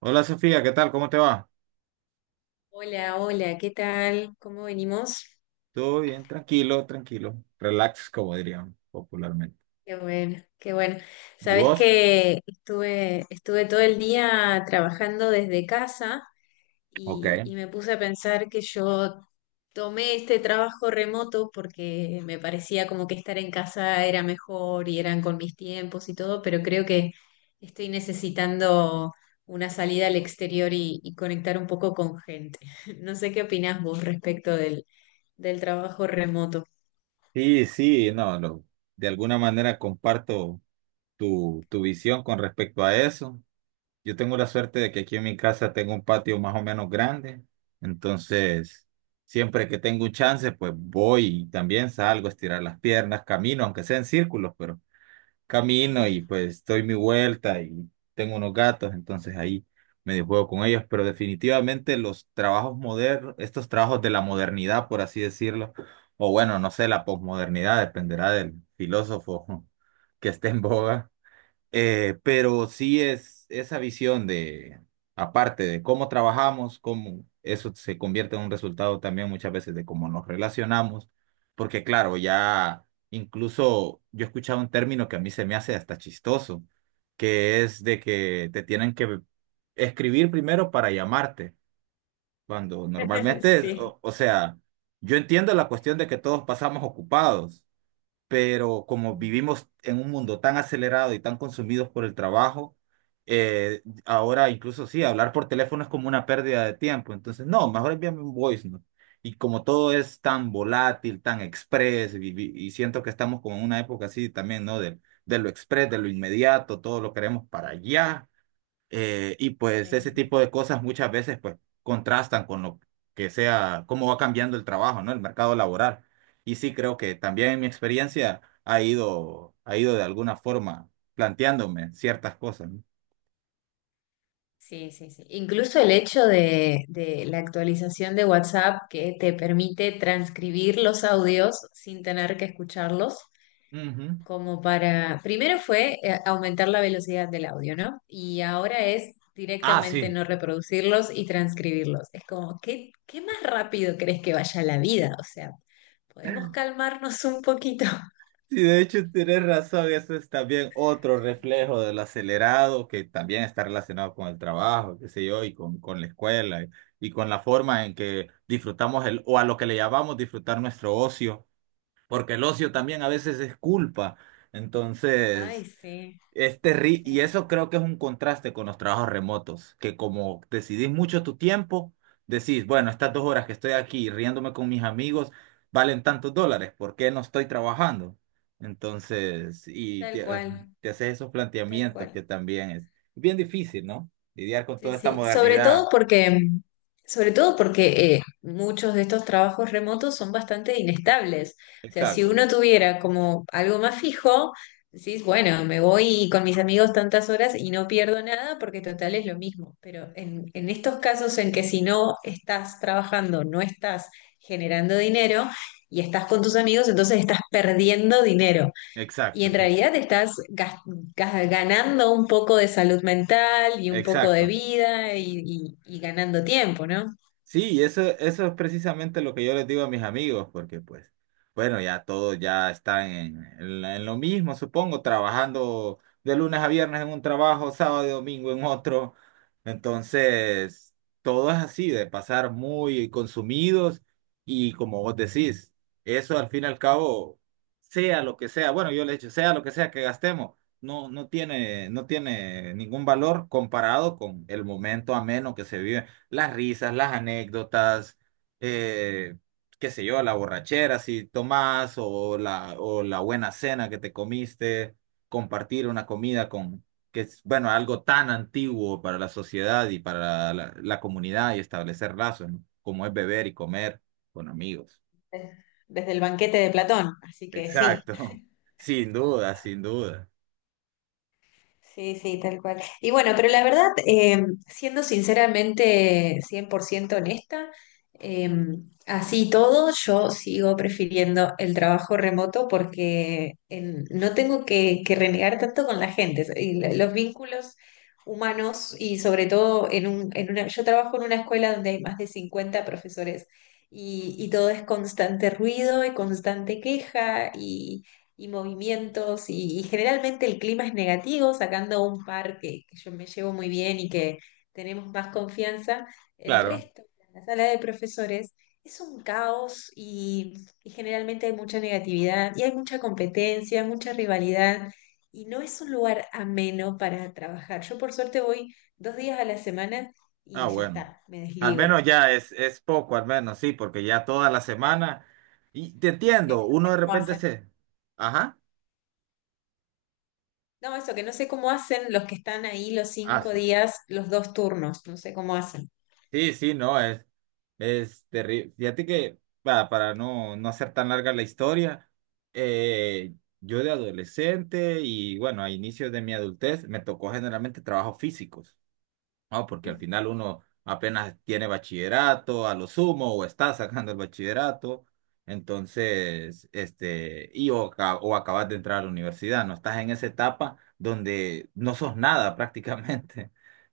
Hola Sofía, ¿qué tal? ¿Cómo te va? Hola, hola, ¿qué tal? ¿Cómo venimos? Todo bien, tranquilo, tranquilo. Relax, como dirían popularmente. Qué bueno, qué bueno. ¿Y Sabes vos? que estuve todo el día trabajando desde casa Ok. y me puse a pensar que yo tomé este trabajo remoto porque me parecía como que estar en casa era mejor y eran con mis tiempos y todo, pero creo que estoy necesitando una salida al exterior y conectar un poco con gente. No sé qué opinás vos respecto del trabajo remoto. Sí, sí, no, lo- de alguna manera comparto tu visión con respecto a eso. Yo tengo la suerte de que aquí en mi casa tengo un patio más o menos grande, entonces siempre que tengo un chance, pues voy y también salgo a estirar las piernas, camino, aunque sea en círculos, pero camino y Mm. pues doy mi vuelta y tengo unos gatos, entonces ahí medio juego con ellos, pero definitivamente los trabajos modernos, estos trabajos de la modernidad, por así decirlo, o bueno, no sé, la posmodernidad, dependerá del filósofo que esté en boga, pero sí es esa visión de, aparte de cómo trabajamos, cómo eso se convierte en un resultado también muchas veces de cómo nos relacionamos, porque claro, ya incluso yo he escuchado un término que a mí se me hace hasta chistoso, que es de que te tienen que escribir primero para llamarte, cuando normalmente, Sí. O sea, yo entiendo la cuestión de que todos pasamos ocupados, pero como vivimos en un mundo tan acelerado y tan consumidos por el trabajo, ahora incluso sí, hablar por teléfono es como una pérdida de tiempo. Entonces, no, mejor envíame un voice note. Y como todo es tan volátil, tan express, y siento que estamos como en una época así también, ¿no? De lo express, de lo inmediato, todo lo queremos para allá. Y pues ese Sí, tipo de cosas muchas veces pues contrastan con lo que sea, cómo va cambiando el trabajo, ¿no? El mercado laboral. Y sí creo que también en mi experiencia ha ido de alguna forma planteándome ciertas cosas, ¿no? sí, sí, sí. Incluso el hecho de la actualización de WhatsApp que te permite transcribir los audios sin tener que escucharlos, Ujú. como para, primero fue aumentar la velocidad del audio, ¿no? Y ahora es Ah, directamente sí. no reproducirlos y transcribirlos. Es como, ¿qué más rápido crees que vaya la vida? O sea, podemos calmarnos un poquito. Sí, de hecho tienes razón, eso es también otro reflejo del acelerado que también está relacionado con el trabajo, qué sé yo, y con la escuela y con la forma en que disfrutamos el, o a lo que le llamamos disfrutar nuestro ocio, porque el ocio Ujú. también a veces es culpa. Ay, Entonces, sí. es terri y Sí, eso creo que es un contraste con los trabajos remotos, que como decidís mucho tu tiempo, decís, bueno, estas 2 horas que estoy aquí riéndome con mis amigos valen tantos dólares, ¿por qué no estoy trabajando? Entonces, y tal te, ah, cual, te haces esos tal planteamientos cual. que también es bien difícil, ¿no? Lidiar con Sí, toda esta sí, modernidad. Sobre todo porque muchos de estos trabajos remotos son bastante inestables. O sea, si Exacto, uno tuviera como algo más fijo, decís, bueno, me voy con mis amigos tantas horas y no pierdo nada porque total es lo mismo. Pero en estos casos en que si no estás trabajando, no estás generando dinero y estás con tus amigos, entonces estás perdiendo dinero. Y exacto, en realidad estás ganando un poco de salud mental y un poco de exacto. vida y ganando tiempo, ¿no? Sí, eso es precisamente lo que yo les digo a mis amigos, porque pues, bueno, ya todos ya están en la- en lo mismo, supongo, trabajando de lunes a viernes en un trabajo, sábado y domingo en otro. Entonces, todo es así, de pasar muy consumidos y como vos decís, eso al fin y al cabo, sea lo que sea, bueno, yo le he dicho, sea lo que sea que gastemos, no, no tiene, no tiene ningún valor comparado con el momento ameno que se vive, las risas, las anécdotas, eh, qué sé yo, la borrachera si tomás o la buena cena que te comiste, compartir una comida con, que es, bueno, algo tan antiguo para la sociedad y para la comunidad y establecer lazos, ¿no? Como es beber y comer con amigos. Desde el banquete de Platón, así que sí. Exacto, sin duda, sin duda. Sí, sí, tal cual. Y bueno, pero la verdad, siendo sinceramente 100% honesta, eh, así y todo, yo sigo prefiriendo el trabajo remoto porque en- no tengo que renegar tanto con la gente y lo- los vínculos humanos y sobre todo en un, en una, yo trabajo en una escuela donde hay más de 50 profesores y todo es constante ruido y constante queja y movimientos y generalmente el clima es negativo, sacando un par que yo me llevo muy bien y que tenemos más confianza, el Claro. resto, la sala de profesores, es un caos y generalmente hay mucha negatividad y hay mucha competencia, mucha rivalidad y no es un lugar ameno para trabajar. Yo por suerte voy 2 días a la semana Ah, y ya bueno. está, me Al desligo. menos ya es poco, al menos, sí, porque ya toda la semana. Y te Sí, entiendo, no uno sé de cómo repente hacen. se. Ajá. No, eso que no sé cómo hacen los que están ahí los Ah, cinco sí. días, los dos turnos, no sé cómo hacen. Sí, sí, no, es terrible. Fíjate que, para no, no hacer tan larga la historia, eh, yo de adolescente y bueno, a inicios de mi adultez me tocó generalmente trabajos físicos. No, porque al final uno apenas tiene bachillerato, a lo sumo, o está sacando el bachillerato, entonces, este, y o, ca- o acabas de entrar a la universidad, no estás en esa etapa donde no sos nada prácticamente.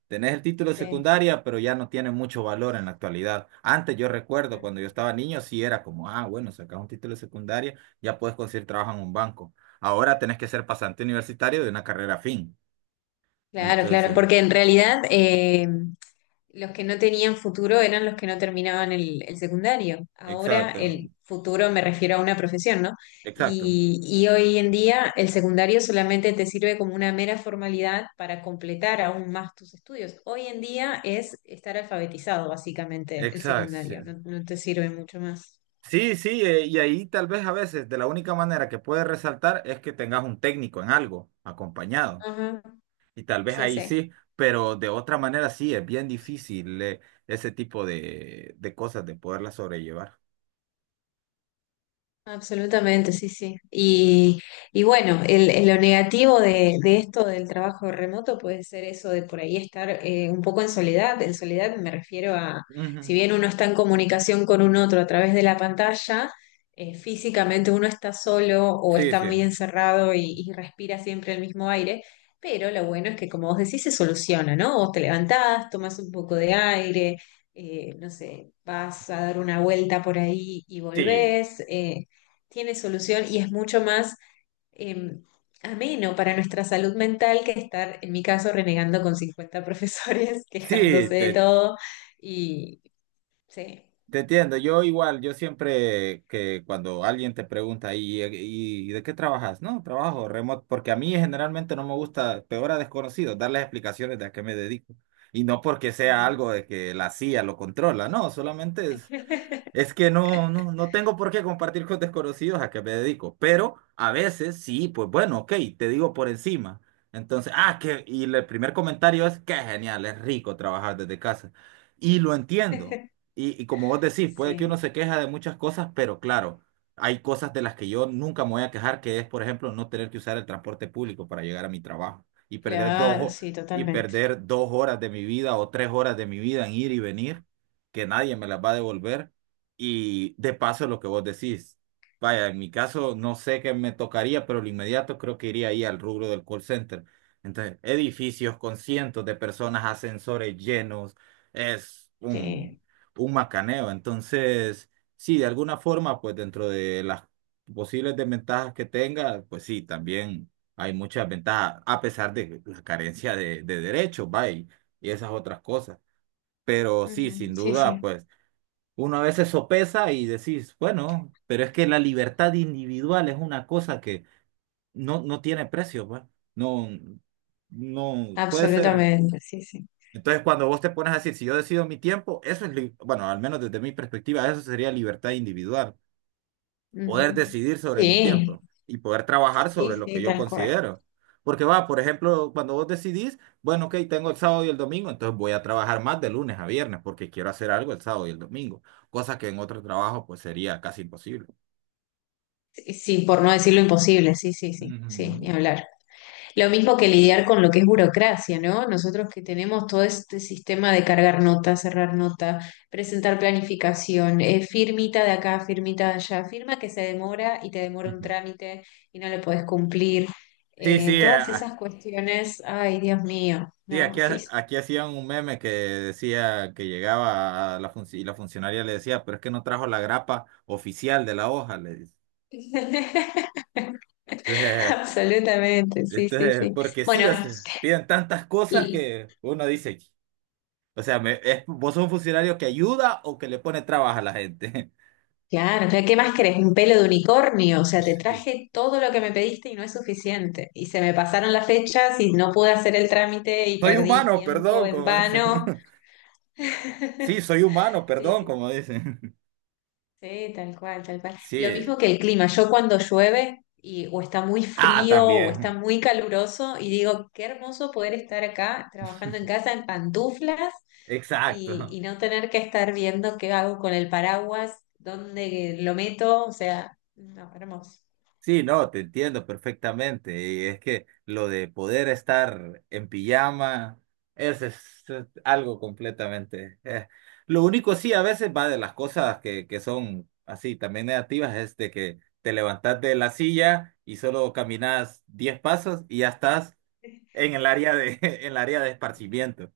Tenés el título de Sí. secundaria, pero ya no tiene mucho valor en la actualidad. Antes yo recuerdo cuando yo Ujú. estaba niño, sí era como, ah, bueno, sacas un título de secundaria, ya puedes conseguir trabajo en un banco. Ahora tenés que ser pasante universitario de una carrera fin. Claro, claro, Entonces, porque en realidad los que no tenían futuro eran los que no terminaban el secundario. Ahora exacto, el futuro me refiero a una profesión, ¿no? exacto. Y hoy en día el secundario solamente te sirve como una mera formalidad para completar aún más tus estudios. Hoy en día es estar alfabetizado, básicamente, el secundario, Exacto. no, no te sirve mucho más. Sí, sí, sí, y ahí tal vez a veces de la única manera que puedes resaltar es que tengas un técnico en algo acompañado. Y tal vez Sí, ahí sí. sí, pero de otra manera sí, es bien difícil, ese tipo de cosas de poderlas sobrellevar. Absolutamente, sí, sí. Y bueno, lo negativo de esto del trabajo remoto puede ser eso de por ahí estar un poco en soledad. En soledad me refiero a, si Ujú. bien uno está en comunicación con un otro a través de la pantalla, físicamente uno está solo o Sí, está sí. muy encerrado y respira siempre el mismo aire. Pero lo bueno es que, como vos decís, se soluciona, ¿no? Vos te levantás, tomás un poco de aire. No sé, vas a dar una vuelta por ahí y Sí, volvés. Tiene solución y es mucho más eh, ameno para nuestra salud mental que estar, en mi caso, renegando con 50 profesores, sí, quejándose de te, todo. Y sí. Te entiendo, yo igual, yo siempre que cuando alguien te pregunta, y de qué trabajas? No, trabajo remoto, porque a mí generalmente no me gusta, peor a desconocidos, darles explicaciones de a qué me dedico. Y no porque sea Ujú. algo de que la CIA lo controla, no, solamente es es que no, no, no tengo por qué compartir con desconocidos a qué me dedico, pero a veces sí, pues bueno, ok, te digo por encima. Entonces, ah, que, y el primer comentario es, qué genial, es rico trabajar desde casa. Y lo entiendo. Y como vos decís, puede que uno Sí, se queja de muchas cosas, pero claro, hay cosas de las que yo nunca me voy a quejar, que es, por ejemplo, no tener que usar el transporte público para llegar a mi trabajo y perder dos, claro, ho- sí, y totalmente. perder 2 horas de mi vida o 3 horas de mi vida en ir y venir, que nadie me las va a devolver. Y de paso lo que vos decís, vaya, en mi caso no sé qué me tocaría, pero lo inmediato creo que iría ahí al rubro del call center. Entonces, edificios con 100 de personas, ascensores llenos, es Sí, un macaneo. Entonces, sí, de alguna forma, pues dentro de las posibles desventajas que tenga, pues sí, también hay muchas ventajas, a pesar de la carencia de derechos, vaya, y esas otras cosas. Pero sí, Ujú. sin Sí, duda, sí, pues... Uno a veces sopesa y decís, bueno, pero es que la libertad individual es una cosa que no, no tiene precio, pues. No, no puede ser. absolutamente, sí, sí. Entonces, cuando vos te pones a decir, si yo decido mi tiempo, eso es, li- bueno, al menos desde mi perspectiva, eso sería libertad individual, poder Ujú. decidir sobre mi Sí, tiempo y poder trabajar sobre sí, lo que sí, yo tal cual. considero. Porque va, por ejemplo, cuando vos decidís, bueno, ok, tengo el sábado y el domingo, entonces voy a trabajar más de lunes a viernes porque quiero hacer algo el sábado y el domingo, cosa que en otro trabajo pues sería casi imposible. Sí, sí, por no decir lo imposible, sí, sí, sí, sí, Ujú. ni hablar. Lo mismo que lidiar con lo que es burocracia, ¿no? Nosotros que tenemos todo este sistema de cargar nota, cerrar nota, presentar planificación, firmita de acá, firmita de allá, firma que se demora y te demora un Ujú. trámite y no lo podés cumplir. Sí, sí, Todas esas cuestiones, ay, Dios mío, sí, ¿no? aquí, Sí, ha- sí. aquí hacían un meme que decía que llegaba a la funci- y la funcionaria le decía, pero es que no trajo la grapa oficial de la hoja, le dice. Absolutamente, sí, sí, Entonces, sí. porque sí, Bueno, o sea, piden tantas cosas que uno dice, o sea, me- es- vos sos un funcionario que ayuda o que le pone trabajo a la gente. claro, claro, ¿qué más querés? Un pelo de unicornio, o sea, te Sí. traje todo lo que me pediste y no es suficiente. Y se me pasaron las fechas y no pude hacer el trámite y Soy perdí humano, tiempo perdón, en como dicen. vano. Sí, soy humano, Sí, perdón, sí, como dicen. sí, tal cual, tal cual. Lo mismo Sí. que el clima, yo cuando llueve y o está muy Ah, frío o está también. muy caluroso y digo, qué hermoso poder estar acá trabajando en casa en pantuflas y, Exacto. y no tener que estar viendo qué hago con el paraguas, dónde lo meto, o sea, no, hermoso. Sí, no, te entiendo perfectamente. Y es que lo de poder estar en pijama, eso es algo completamente. Lo único sí, a veces va de las cosas que son así también negativas, es de que te levantás de la silla y solo caminas 10 pasos y ya estás en el área de, en el área de esparcimiento.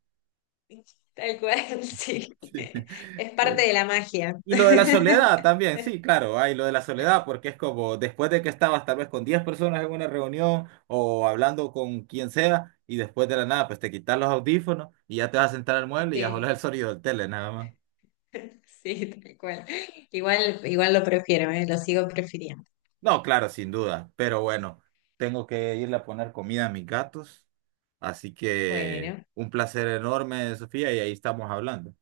Tal cual, sí. Sí. Es parte de la magia. Y lo de la soledad también, sí, claro, hay lo de la soledad, porque es como después de que estabas tal vez con 10 personas en una reunión o hablando con quien sea, y después de la nada, pues te quitas los audífonos y ya te vas a sentar al mueble y ya solo Sí, es el sonido del tele, nada más. sí, tal cual. Igual, igual lo prefiero, ¿eh? Lo sigo prefiriendo. No, claro, sin duda, pero bueno, tengo que irle a poner comida a mis gatos, así que Bueno, un placer enorme, Sofía, y ahí estamos hablando.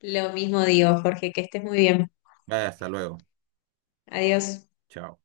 lo mismo digo, Jorge, que estés muy bien. Vaya, hasta luego. Adiós. Chao.